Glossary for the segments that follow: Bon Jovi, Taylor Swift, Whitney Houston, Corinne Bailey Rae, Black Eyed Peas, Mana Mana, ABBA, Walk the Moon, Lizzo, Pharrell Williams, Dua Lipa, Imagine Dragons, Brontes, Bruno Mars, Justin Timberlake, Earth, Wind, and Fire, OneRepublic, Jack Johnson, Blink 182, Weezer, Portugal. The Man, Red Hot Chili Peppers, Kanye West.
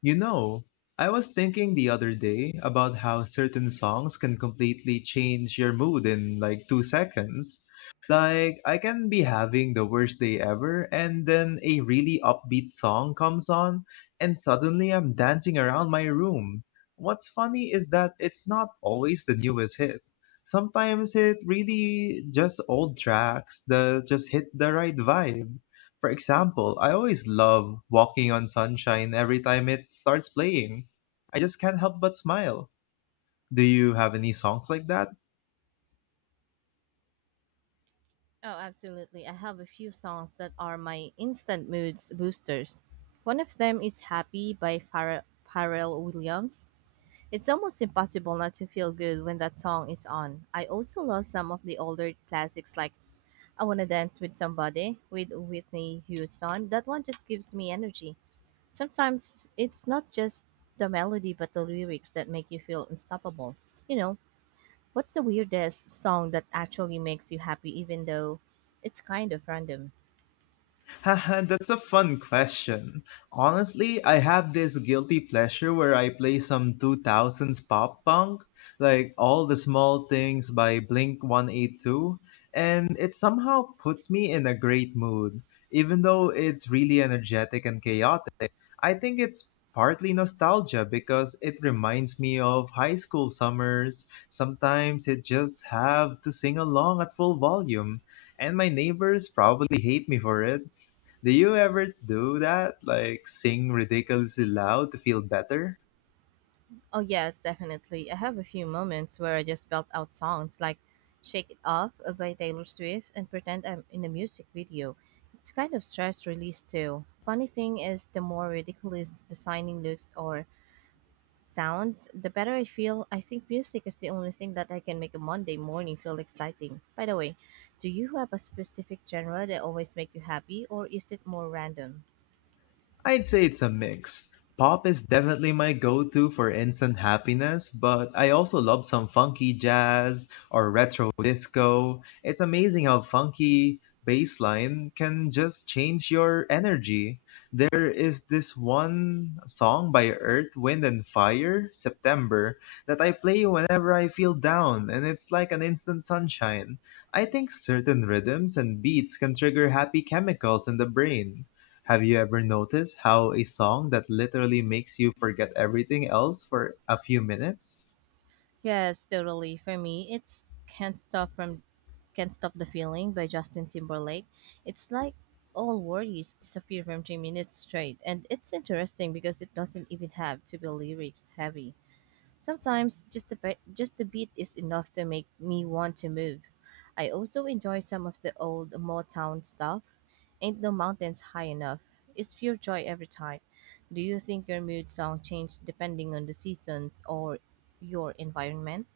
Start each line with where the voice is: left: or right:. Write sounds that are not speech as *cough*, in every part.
left: You know, I was thinking the other day about how certain songs can completely change your mood in like 2 seconds. Like, I can be having the worst day ever, and then a really upbeat song comes on, and suddenly I'm dancing around my room. What's funny is that it's not always the newest hit. Sometimes it really just old tracks that just hit the right vibe. For example, I always love Walking on Sunshine every time it starts playing. I just can't help but smile. Do you have any songs like that?
right: Oh, absolutely. I have a few songs that are my instant moods boosters. One of them is Happy by Pharrell Williams. It's almost impossible not to feel good when that song is on. I also love some of the older classics like I Wanna Dance with Somebody with Whitney Houston. That one just gives me energy. Sometimes it's not just the melody but the lyrics that make you feel unstoppable. You know, What's the weirdest song that actually makes you happy, even though it's kind of random?
left: *laughs* That's a fun question. Honestly, I have this guilty pleasure where I play some 2000s pop punk, like All the Small Things by Blink 182, and it somehow puts me in a great mood, even though it's really energetic and chaotic. I think it's partly nostalgia because it reminds me of high school summers. Sometimes it just have to sing along at full volume, and my neighbors probably hate me for it. Do you ever do that? Like sing ridiculously loud to feel better?
right: Oh, yes, definitely. I have a few moments where I just belt out songs like Shake It Off by Taylor Swift and pretend I'm in a music video. It's kind of stress release, too. Funny thing is, the more ridiculous the signing looks or sounds, the better I feel. I think music is the only thing that I can make a Monday morning feel exciting. By the way, do you have a specific genre that always make you happy, or is it more random?
left: I'd say it's a mix. Pop is definitely my go to for instant happiness, but I also love some funky jazz or retro disco. It's amazing how funky bass line can just change your energy. There is this one song by Earth, Wind, and Fire, September, that I play whenever I feel down, and it's like an instant sunshine. I think certain rhythms and beats can trigger happy chemicals in the brain. Have you ever noticed how a song that literally makes you forget everything else for a few minutes?
right: Yes, totally. For me, it's Can't Stop from Can't Stop the Feeling by Justin Timberlake. It's like all worries disappear from 3 minutes straight, and it's interesting because it doesn't even have to be lyrics heavy. Sometimes just the beat is enough to make me want to move. I also enjoy some of the old Motown stuff. Ain't no mountains high enough. It's pure joy every time. Do you think your mood song changes depending on the seasons or your environment?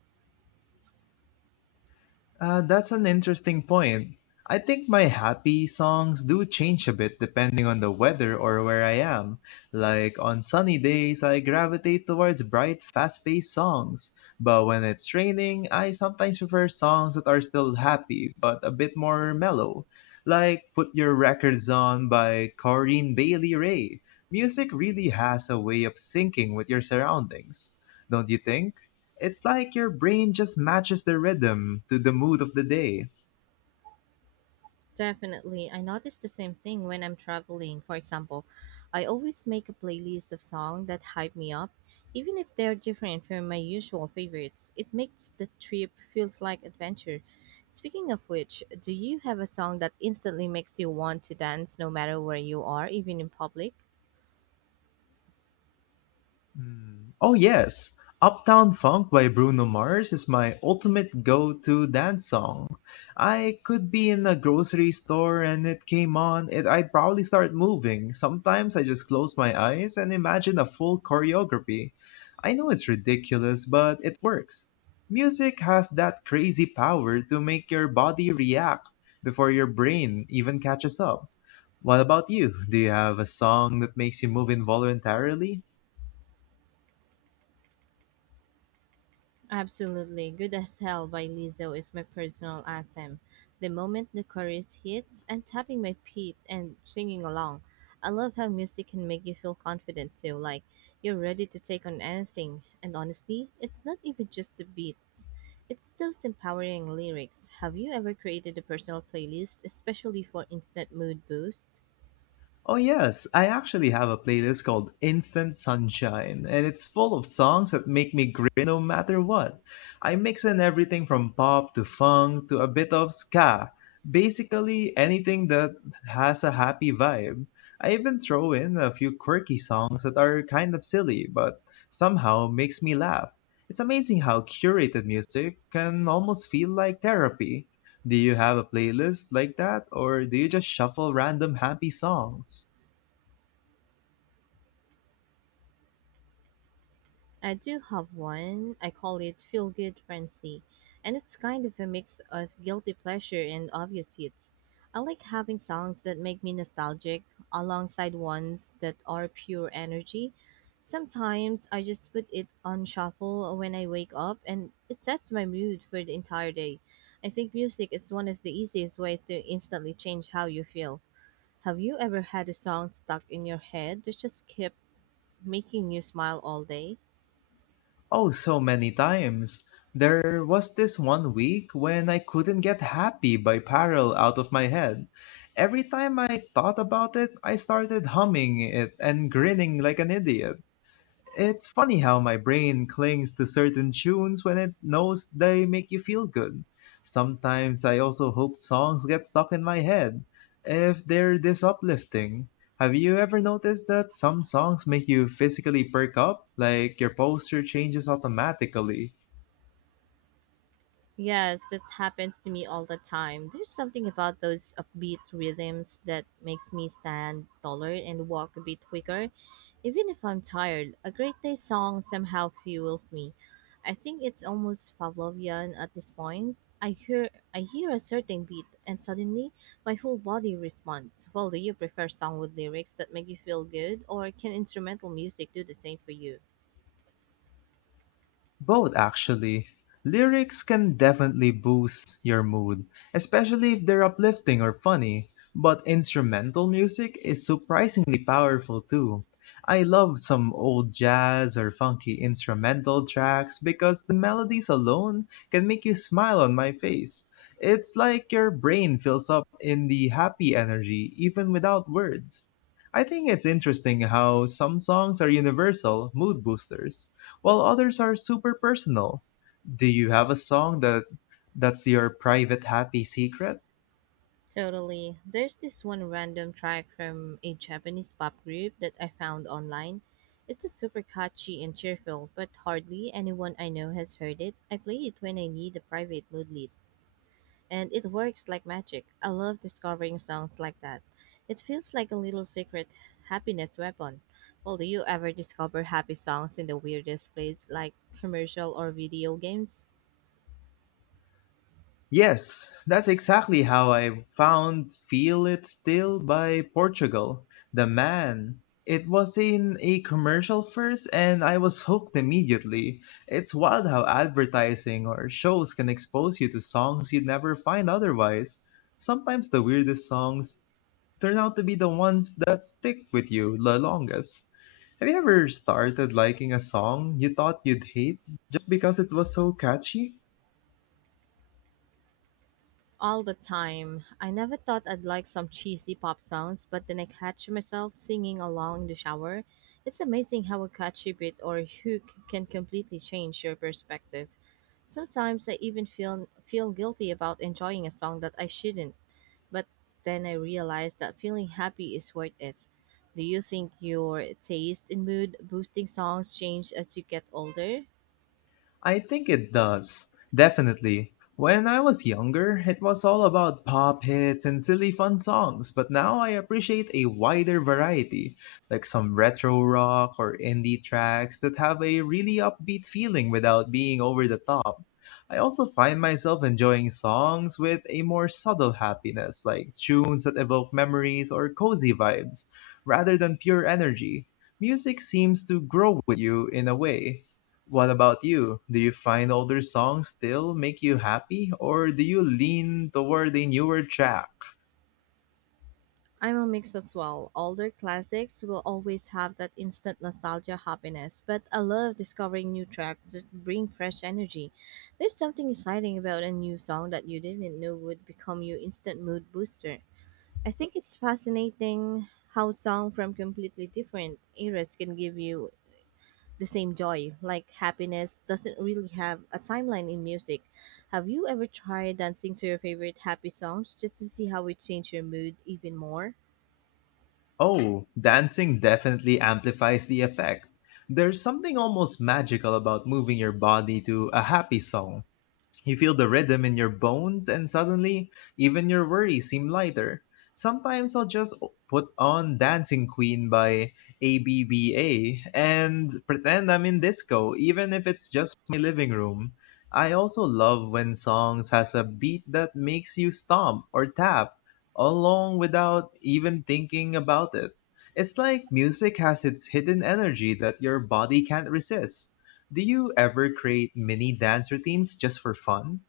left: That's an interesting point. I think my happy songs do change a bit depending on the weather or where I am. Like on sunny days, I gravitate towards bright, fast paced songs. But when it's raining, I sometimes prefer songs that are still happy but a bit more mellow. Like Put Your Records On by Corinne Bailey Rae. Music really has a way of syncing with your surroundings, don't you think? It's like your brain just matches the rhythm to the mood of the day.
right: Definitely. I notice the same thing when I'm traveling. For example, I always make a playlist of songs that hype me up, even if they're different from my usual favorites. It makes the trip feels like adventure. Speaking of which, do you have a song that instantly makes you want to dance no matter where you are, even in public?
left: Mm. Oh, yes. Uptown Funk by Bruno Mars is my ultimate go to dance song. I could be in a grocery store and it came on, it, I'd probably start moving. Sometimes I just close my eyes and imagine a full choreography. I know it's ridiculous, but it works. Music has that crazy power to make your body react before your brain even catches up. What about you? Do you have a song that makes you move involuntarily?
right: Absolutely. Good as Hell by Lizzo is my personal anthem. The moment the chorus hits, I'm tapping my feet and singing along. I love how music can make you feel confident too, like you're ready to take on anything. And honestly, it's not even just the beats, it's those empowering lyrics. Have you ever created a personal playlist, especially for instant mood boost?
left: Oh, yes, I actually have a playlist called Instant Sunshine, and it's full of songs that make me grin no matter what. I mix in everything from pop to funk to a bit of ska, basically anything that has a happy vibe. I even throw in a few quirky songs that are kind of silly, but somehow makes me laugh. It's amazing how curated music can almost feel like therapy. Do you have a playlist like that, or do you just shuffle random happy songs?
right: I do have one. I call it Feel Good Frenzy, and it's kind of a mix of guilty pleasure and obvious hits. I like having songs that make me nostalgic alongside ones that are pure energy. Sometimes I just put it on shuffle when I wake up, and it sets my mood for the entire day. I think music is one of the easiest ways to instantly change how you feel. Have you ever had a song stuck in your head that just kept making you smile all day?
left: Oh, so many times. There was this one week when I couldn't get happy by Parallel out of my head. Every time I thought about it, I started humming it and grinning like an idiot. It's funny how my brain clings to certain tunes when it knows they make you feel good. Sometimes I also hope songs get stuck in my head if they're this uplifting. Have you ever noticed that some songs make you physically perk up, like your posture changes automatically?
right: Yes, that happens to me all the time. There's something about those upbeat rhythms that makes me stand taller and walk a bit quicker, even if I'm tired. A great day song somehow fuels me. I think it's almost Pavlovian at this point. I hear a certain beat and suddenly my whole body responds. Well, do you prefer song with lyrics that make you feel good or can instrumental music do the same for you?
left: Both, actually. Lyrics can definitely boost your mood, especially if they're uplifting or funny. But instrumental music is surprisingly powerful too. I love some old jazz or funky instrumental tracks because the melodies alone can make you smile on my face. It's like your brain fills up in the happy energy even without words. I think it's interesting how some songs are universal mood boosters while others are super personal. Do you have a song that that's your private happy secret?
right: Totally. There's this one random track from a Japanese pop group that I found online. It's a super catchy and cheerful, but hardly anyone I know has heard it. I play it when I need a private mood lead, and it works like magic. I love discovering songs like that. It feels like a little secret happiness weapon. Well, do you ever discover happy songs in the weirdest places like commercial or video games?
left: Yes, that's exactly how I found Feel It Still by Portugal. The man. It was in a commercial first and I was hooked immediately. It's wild how advertising or shows can expose you to songs you'd never find otherwise. Sometimes the weirdest songs turn out to be the ones that stick with you the longest. Have you ever started liking a song you thought you'd hate just because it was so catchy?
right: All the time. I never thought I'd like some cheesy pop songs, but then I catch myself singing along in the shower. It's amazing how a catchy beat or hook can completely change your perspective. Sometimes I even feel guilty about enjoying a song that I shouldn't, but then I realize that feeling happy is worth it. Do you think your taste in mood boosting songs change as you get older?
left: I think it does. Definitely. When I was younger, it was all about pop hits and silly fun songs, but now I appreciate a wider variety, like some retro rock or indie tracks that have a really upbeat feeling without being over the top. I also find myself enjoying songs with a more subtle happiness, like tunes that evoke memories or cozy vibes, rather than pure energy. Music seems to grow with you in a way. What about you? Do you find older songs still make you happy, or do you lean toward a newer track?
right: I'm a mix as well. Older classics will always have that instant nostalgia happiness, but I love discovering new tracks that bring fresh energy. There's something exciting about a new song that you didn't know would become your instant mood booster. I think it's fascinating how songs from completely different eras can give you the same joy. Like happiness doesn't really have a timeline in music. Have you ever tried dancing to your favorite happy songs just to see how it changed your mood even more?
left: Oh, dancing definitely amplifies the effect. There's something almost magical about moving your body to a happy song. You feel the rhythm in your bones, and suddenly, even your worries seem lighter. Sometimes I'll put on Dancing Queen by ABBA and pretend I'm in disco, even if it's just my living room. I also love when songs has a beat that makes you stomp or tap along without even thinking about it. It's like music has its hidden energy that your body can't resist. Do you ever create mini dance routines just for fun?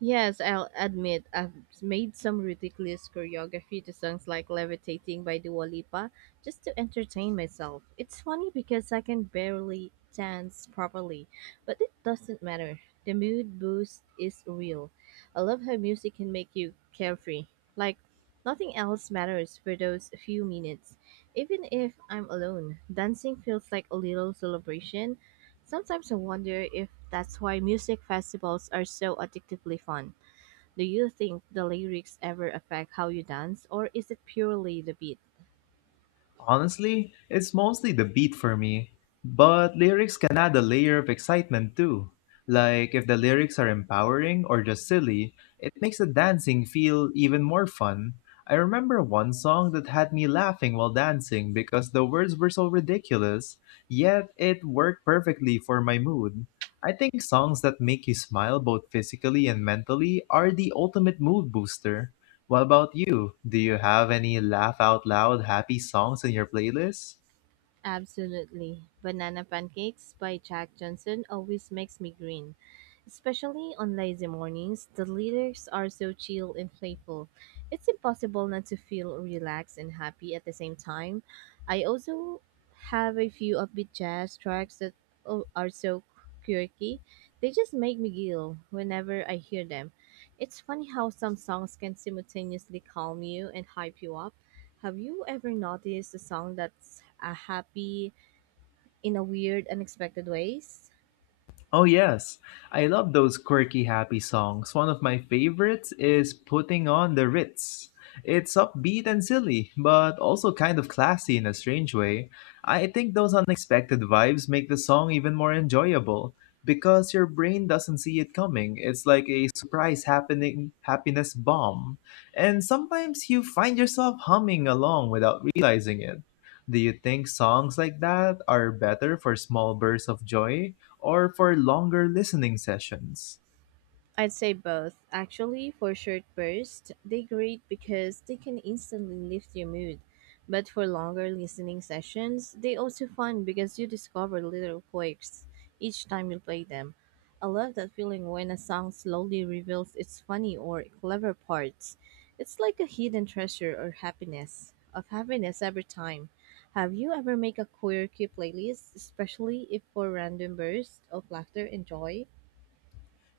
right: Yes, I'll admit I've made some ridiculous choreography to songs like Levitating by Dua Lipa just to entertain myself. It's funny because I can barely dance properly, but it doesn't matter. The mood boost is real. I love how music can make you carefree. Like nothing else matters for those few minutes. Even if I'm alone, dancing feels like a little celebration. Sometimes I wonder if that's why music festivals are so addictively fun. Do you think the lyrics ever affect how you dance, or is it purely the beat?
left: Honestly, it's mostly the beat for me. But lyrics can add a layer of excitement too. Like, if the lyrics are empowering or just silly, it makes the dancing feel even more fun. I remember one song that had me laughing while dancing because the words were so ridiculous, yet it worked perfectly for my mood. I think songs that make you smile both physically and mentally are the ultimate mood booster. What about you? Do you have any laugh out loud happy songs in your playlist?
right: Absolutely. Banana Pancakes by Jack Johnson always makes me grin. Especially on lazy mornings, the lyrics are so chill and playful. It's impossible not to feel relaxed and happy at the same time. I also have a few upbeat jazz tracks that are so quirky. They just make me giggle whenever I hear them. It's funny how some songs can simultaneously calm you and hype you up. Have you ever noticed a song that's a happy in a weird, unexpected ways?
left: Oh, yes. I love those quirky, happy songs. One of my favorites is Putting on the Ritz. It's upbeat and silly, but also kind of classy in a strange way. I think those unexpected vibes make the song even more enjoyable because your brain doesn't see it coming. It's like a surprise happening happiness bomb. And sometimes you find yourself humming along without realizing it. Do you think songs like that are better for small bursts of joy, or for longer listening sessions?
right: I'd say both. Actually, for short bursts, they great because they can instantly lift your mood. But for longer listening sessions, they also fun because you discover little quirks each time you play them. I love that feeling when a song slowly reveals its funny or clever parts. It's like a hidden treasure or happiness of happiness every time. Have you ever make a quirky playlist, especially if for random bursts of laughter and joy?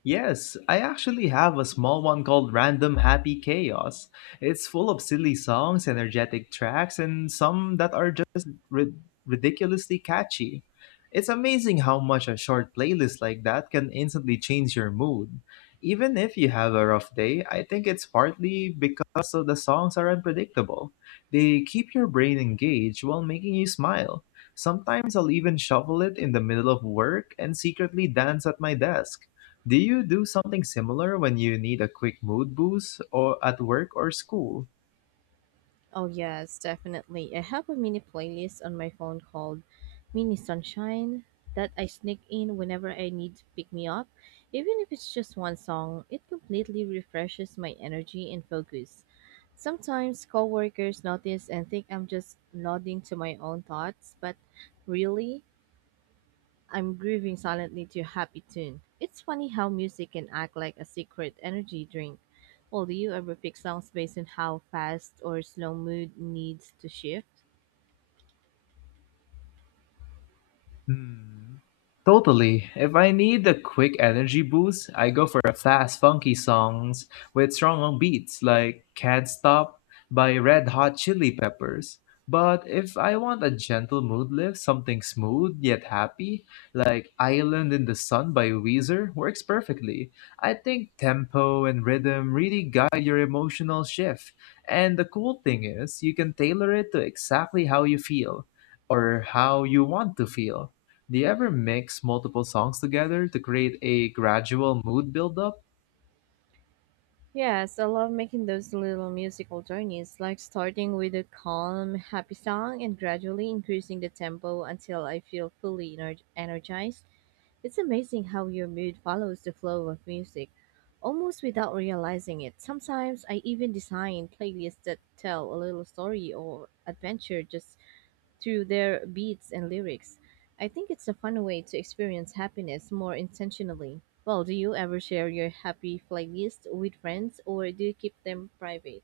left: Yes, I actually have a small one called Random Happy Chaos. It's full of silly songs, energetic tracks, and some that are ridiculously catchy. It's amazing how much a short playlist like that can instantly change your mood. Even if you have a rough day, I think it's partly because of the songs are unpredictable. They keep your brain engaged while making you smile. Sometimes I'll even shuffle it in the middle of work and secretly dance at my desk. Do you do something similar when you need a quick mood boost or at work or school?
right: Oh, yes, definitely. I have a mini playlist on my phone called Mini Sunshine that I sneak in whenever I need to pick me up. Even if it's just one song, it completely refreshes my energy and focus. Sometimes coworkers notice and think I'm just nodding to my own thoughts, but really, I'm grooving silently to a happy tune. It's funny how music can act like a secret energy drink. Well, do you ever pick songs based on how fast or slow mood needs to shift?
left: Hmm. Totally. If I need a quick energy boost, I go for a fast, funky songs with strong beats like Can't Stop by Red Hot Chili Peppers. But if I want a gentle mood lift, something smooth yet happy, like Island in the Sun by Weezer, works perfectly. I think tempo and rhythm really guide your emotional shift. And the cool thing is, you can tailor it to exactly how you feel or how you want to feel. Do you ever mix multiple songs together to create a gradual mood buildup?
right: Yes, I love making those little musical journeys, like starting with a calm, happy song and gradually increasing the tempo until I feel energized. It's amazing how your mood follows the flow of music, almost without realizing it. Sometimes I even design playlists that tell a little story or adventure just through their beats and lyrics. I think it's a fun way to experience happiness more intentionally. Well, do you ever share your happy playlist with friends or do you keep them private?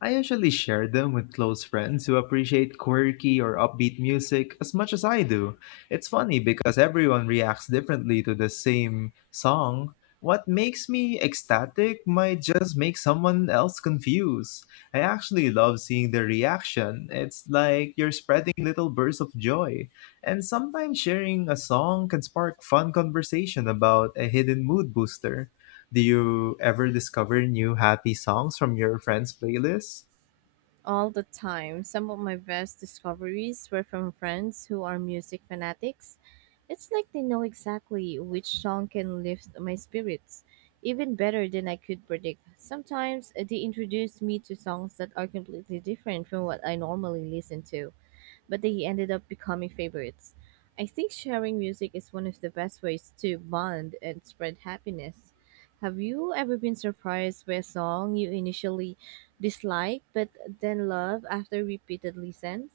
left: I usually share them with close friends who appreciate quirky or upbeat music as much as I do. It's funny because everyone reacts differently to the same song. What makes me ecstatic might just make someone else confused. I actually love seeing their reaction. It's like you're spreading little bursts of joy. And sometimes sharing a song can spark fun conversation about a hidden mood booster. Do you ever discover new happy songs from your friends' playlists?
right: All the time. Some of my best discoveries were from friends who are music fanatics. It's like they know exactly which song can lift my spirits, even better than I could predict. Sometimes they introduce me to songs that are completely different from what I normally listen to, but they ended up becoming favorites. I think sharing music is one of the best ways to bond and spread happiness. Have you ever been surprised by a song you initially disliked but then love after repeated listens?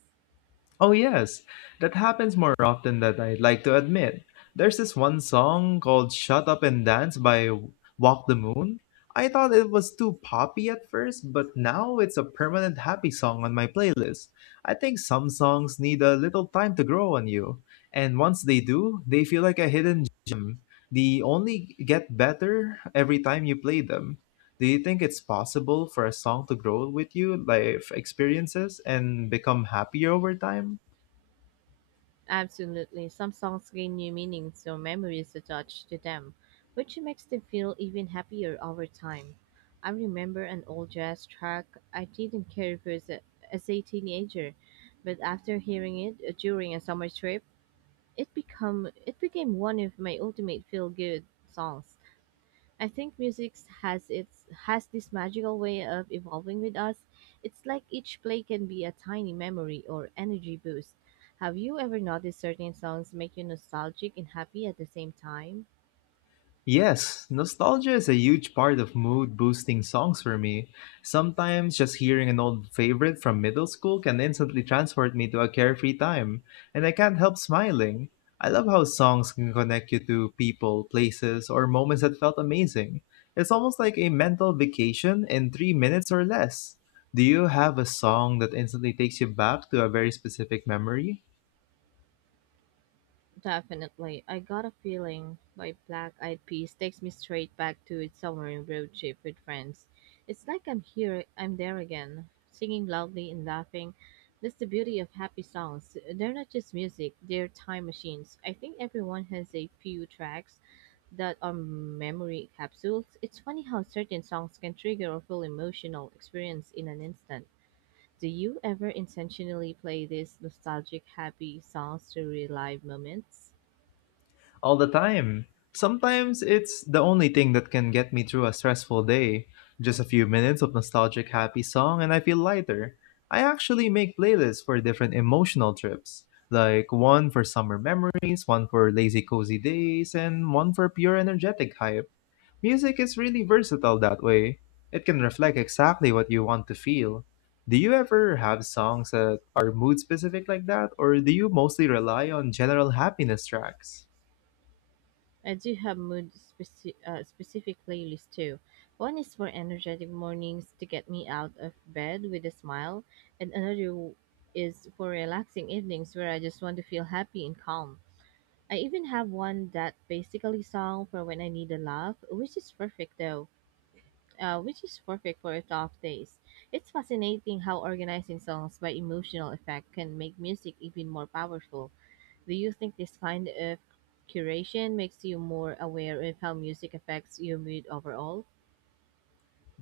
left: Oh, yes, that happens more often than I'd like to admit. There's this one song called Shut Up and Dance by Walk the Moon. I thought it was too poppy at first, but now it's a permanent happy song on my playlist. I think some songs need a little time to grow on you, and once they do, they feel like a hidden gem. They only get better every time you play them. Do you think it's possible for a song to grow with you, life experiences, and become happier over time?
right: Absolutely. Some songs gain new meanings or memories attached to them, which makes them feel even happier over time. I remember an old jazz track I didn't care for as a teenager, but after hearing it during a summer trip, it became one of my ultimate feel good songs. I think music has this magical way of evolving with us. It's like each play can be a tiny memory or energy boost. Have you ever noticed certain songs make you nostalgic and happy at the same time?
left: Yes, nostalgia is a huge part of mood boosting songs for me. Sometimes just hearing an old favorite from middle school can instantly transport me to a carefree time, and I can't help smiling. I love how songs can connect you to people, places, or moments that felt amazing. It's almost like a mental vacation in 3 minutes or less. Do you have a song that instantly takes you back to a very specific memory?
right: Definitely. I Got a Feeling by Black Eyed Peas takes me straight back to its summer road trip with friends. It's like I'm there again, singing loudly and laughing. That's the beauty of happy songs. They're not just music, they're time machines. I think everyone has a few tracks that are memory capsules. It's funny how certain songs can trigger a full emotional experience in an instant. Do you ever intentionally play these nostalgic, happy songs to relive moments?
left: All the time. Sometimes it's the only thing that can get me through a stressful day. Just a few minutes of nostalgic happy song and I feel lighter. I actually make playlists for different emotional trips, like one for summer memories, one for lazy cozy days, and one for pure energetic hype. Music is really versatile that way. It can reflect exactly what you want to feel. Do you ever have songs that are mood specific like that, or do you mostly rely on general happiness tracks?
right: I do have specific playlists too. One is for energetic mornings to get me out of bed with a smile, and another is for relaxing evenings where I just want to feel happy and calm. I even have one that basically song for when I need a laugh, which is perfect though. Which is perfect for tough days. It's fascinating how organizing songs by emotional effect can make music even more powerful. Do you think this kind of curation makes you more aware of how music affects your mood overall?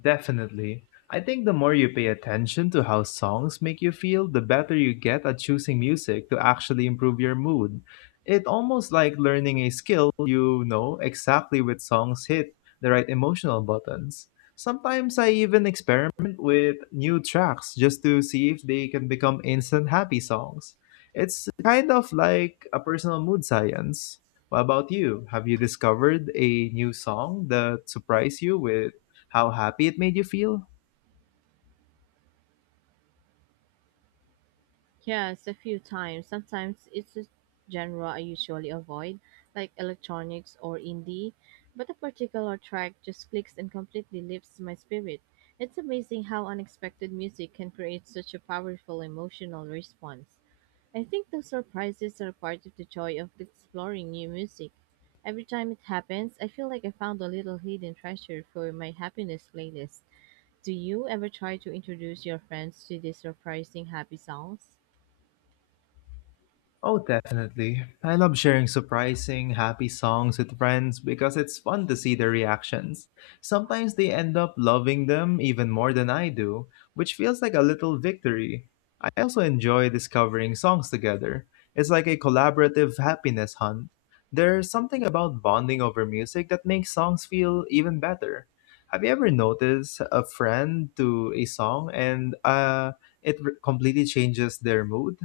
left: Definitely. I think the more you pay attention to how songs make you feel, the better you get at choosing music to actually improve your mood. It almost like learning a skill, you know exactly which songs hit the right emotional buttons. Sometimes I even experiment with new tracks just to see if they can become instant happy songs. It's kind of like a personal mood science. What about you? Have you discovered a new song that surprised you with how happy it made you feel?
right: Yes, a few times. Sometimes it's a genre I usually avoid, like electronics or indie, but a particular track just clicks and completely lifts my spirit. It's amazing how unexpected music can create such a powerful emotional response. I think those surprises are part of the joy of exploring new music. Every time it happens, I feel like I found a little hidden treasure for my happiness playlist. Do you ever try to introduce your friends to these surprising happy songs?
left: Oh, definitely. I love sharing surprising, happy songs with friends because it's fun to see their reactions. Sometimes they end up loving them even more than I do, which feels like a little victory. I also enjoy discovering songs together. It's like a collaborative happiness hunt. There's something about bonding over music that makes songs feel even better. Have you ever noticed a friend to a song and it completely changes their mood?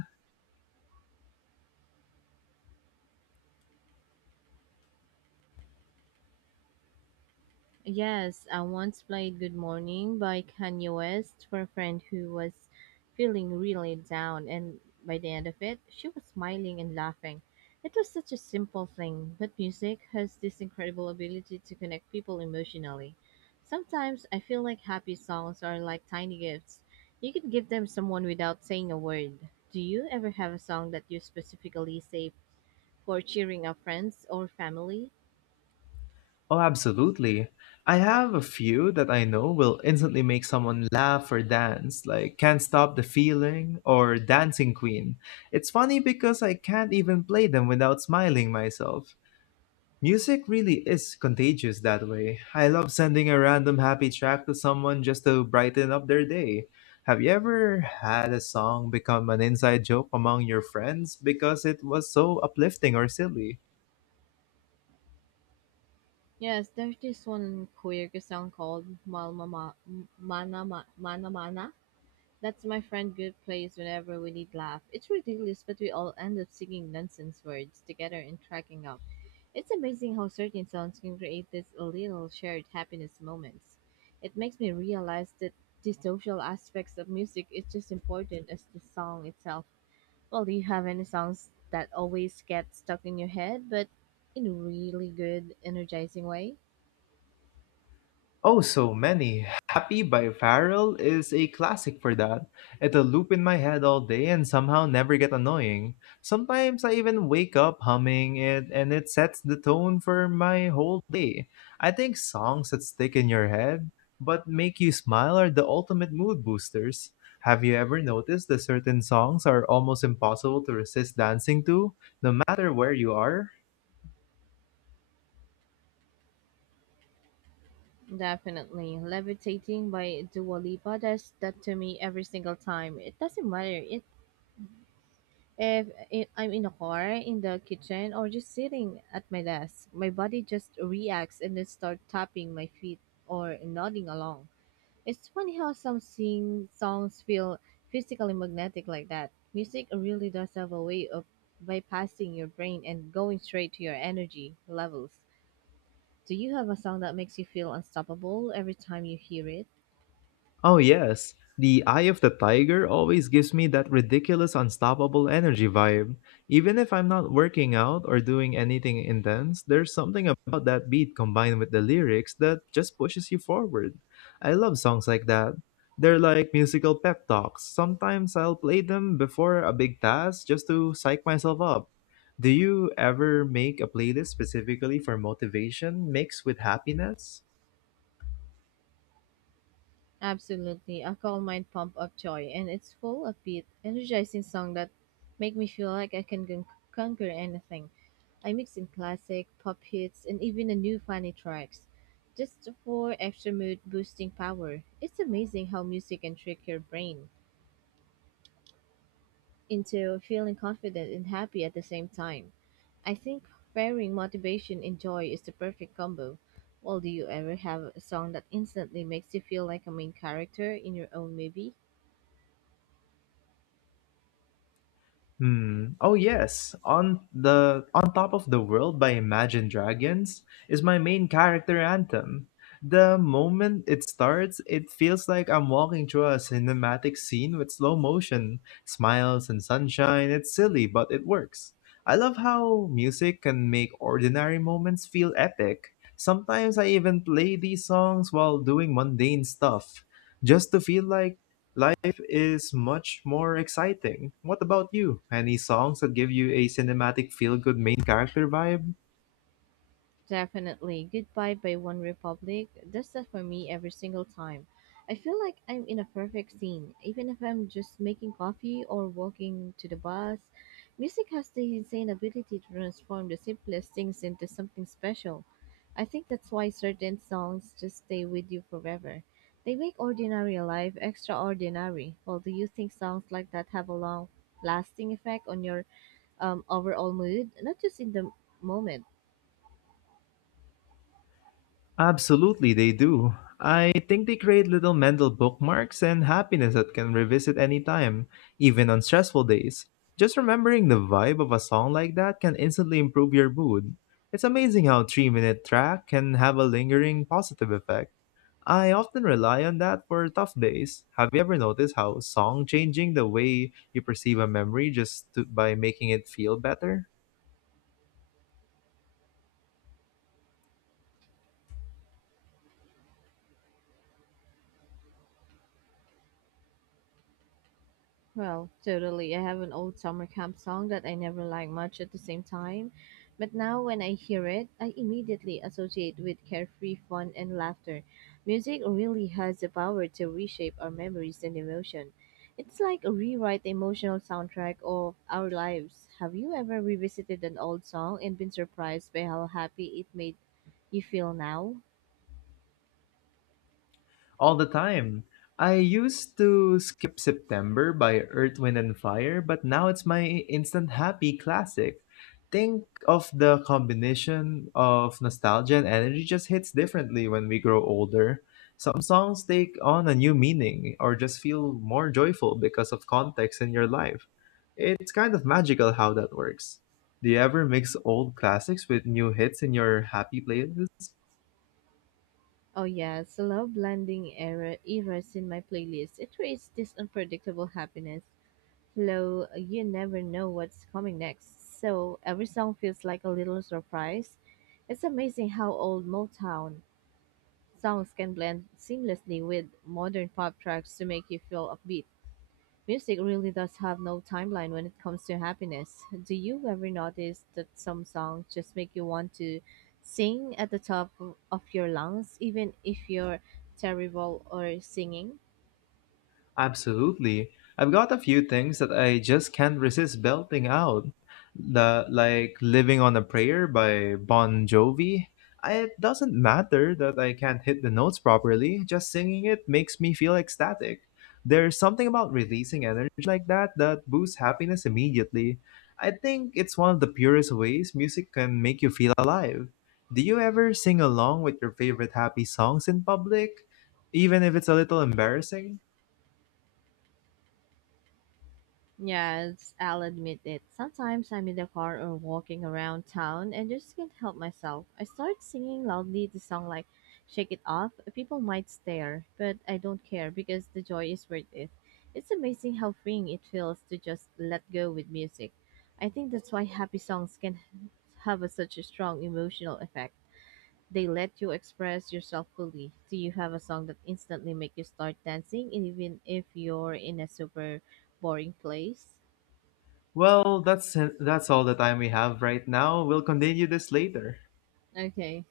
right: Yes, I once played Good Morning by Kanye West for a friend who was feeling really down, and by the end of it, she was smiling and laughing. It was such a simple thing, but music has this incredible ability to connect people emotionally. Sometimes I feel like happy songs are like tiny gifts. You can give them someone without saying a word. Do you ever have a song that you specifically save for cheering up friends or family?
left: Oh, absolutely. I have a few that I know will instantly make someone laugh or dance, like Can't Stop the Feeling or Dancing Queen. It's funny because I can't even play them without smiling myself. Music really is contagious that way. I love sending a random happy track to someone just to brighten up their day. Have you ever had a song become an inside joke among your friends because it was so uplifting or silly?
right: Yes, there's this one quirky song called Mal Mama Mana Mana Mana. That's my friend Good plays whenever we need laugh. It's ridiculous, but we all end up singing nonsense words together and cracking up. It's amazing how certain songs can create these little shared happiness moments. It makes me realize that the social aspects of music is just important as the song itself. Well, do you have any songs that always get stuck in your head, but in a really good, energizing way?
left: Oh, so many. Happy by Farrell is a classic for that. It'll loop in my head all day and somehow never get annoying. Sometimes I even wake up humming it and it sets the tone for my whole day. I think songs that stick in your head but make you smile are the ultimate mood boosters. Have you ever noticed that certain songs are almost impossible to resist dancing to, no matter where you are?
right: Definitely. Levitating by Dua Lipa does that to me every single time. It doesn't matter it, If I'm in a car, in the kitchen, or just sitting at my desk. My body just reacts and then start tapping my feet or nodding along. It's funny how some sing songs feel physically magnetic like that. Music really does have a way of bypassing your brain and going straight to your energy levels. Do you have a song that makes you feel unstoppable every time you hear it?
left: Oh, yes. The Eye of the Tiger always gives me that ridiculous, unstoppable energy vibe. Even if I'm not working out or doing anything intense, there's something about that beat combined with the lyrics that just pushes you forward. I love songs like that. They're like musical pep talks. Sometimes I'll play them before a big task just to psych myself up. Do you ever make a playlist specifically for motivation mixed with happiness?
right: Absolutely, a call might pump up joy, and it's full of beat, energizing song that make me feel like I can conquer anything. I mix in classic, pop hits, and even a new funny tracks, just for extra mood boosting power. It's amazing how music can trick your brain into feeling confident and happy at the same time. I think pairing motivation and joy is the perfect combo. Well, do you ever have a song that instantly makes you feel like a main character in your own movie?
left: Hmm. Oh yes, on the On Top of the World by Imagine Dragons is my main character anthem. The moment it starts, it feels like I'm walking through a cinematic scene with slow motion, smiles and sunshine. It's silly, but it works. I love how music can make ordinary moments feel epic. Sometimes I even play these songs while doing mundane stuff, just to feel like life is much more exciting. What about you? Any songs that give you a cinematic feel good main character vibe?
right: Definitely. Goodbye by One Republic does that for me every single time. I feel like I'm in a perfect scene, even if I'm just making coffee or walking to the bus. Music has the insane ability to transform the simplest things into something special. I think that's why certain songs just stay with you forever. They make ordinary life extraordinary. Well, do you think songs like that have a long lasting effect on your overall mood, not just in the moment?
left: Absolutely, they do. I think they create little mental bookmarks and happiness that can revisit anytime, even on stressful days. Just remembering the vibe of a song like that can instantly improve your mood. It's amazing how a 3-minute minute track can have a lingering positive effect. I often rely on that for tough days. Have you ever noticed how song changing the way you perceive a memory just to, by making it feel better?
right: Well, totally. I have an old summer camp song that I never liked much at the same time, but now when I hear it, I immediately associate with carefree fun and laughter. Music really has the power to reshape our memories and emotion. It's like a rewrite the emotional soundtrack of our lives. Have you ever revisited an old song and been surprised by how happy it made you feel now?
left: All the time. I used to skip September by Earth, Wind, and Fire, but now it's my instant happy classic. Think of the combination of nostalgia and energy just hits differently when we grow older. Some songs take on a new meaning or just feel more joyful because of context in your life. It's kind of magical how that works. Do you ever mix old classics with new hits in your happy playlist?
right: Oh yes, love blending eras in my playlist. It creates this unpredictable happiness. Though you never know what's coming next, so every song feels like a little surprise. It's amazing how old Motown songs can blend seamlessly with modern pop tracks to make you feel upbeat. Music really does have no timeline when it comes to happiness. Do you ever notice that some songs just make you want to sing at the top of your lungs, even if you're terrible or singing?
left: Absolutely. I've got a few things that I just can't resist belting out. The like Living on a Prayer by Bon Jovi. It doesn't matter that I can't hit the notes properly, just singing it makes me feel ecstatic. There's something about releasing energy like that that boosts happiness immediately. I think it's one of the purest ways music can make you feel alive. Do you ever sing along with your favorite happy songs in public, even if it's a little embarrassing?
right: Yes, I'll admit it. Sometimes I'm in the car or walking around town and just can't help myself. I start singing loudly the song like Shake It Off. People might stare, but I don't care because the joy is worth it. It's amazing how freeing it feels to just let go with music. I think that's why happy songs can such a strong emotional effect. They let you express yourself fully. Do you have a song that instantly make you start dancing even if you're in a super boring place?
left: Well, that's all the time we have right now. We'll continue this later.
right: Okay.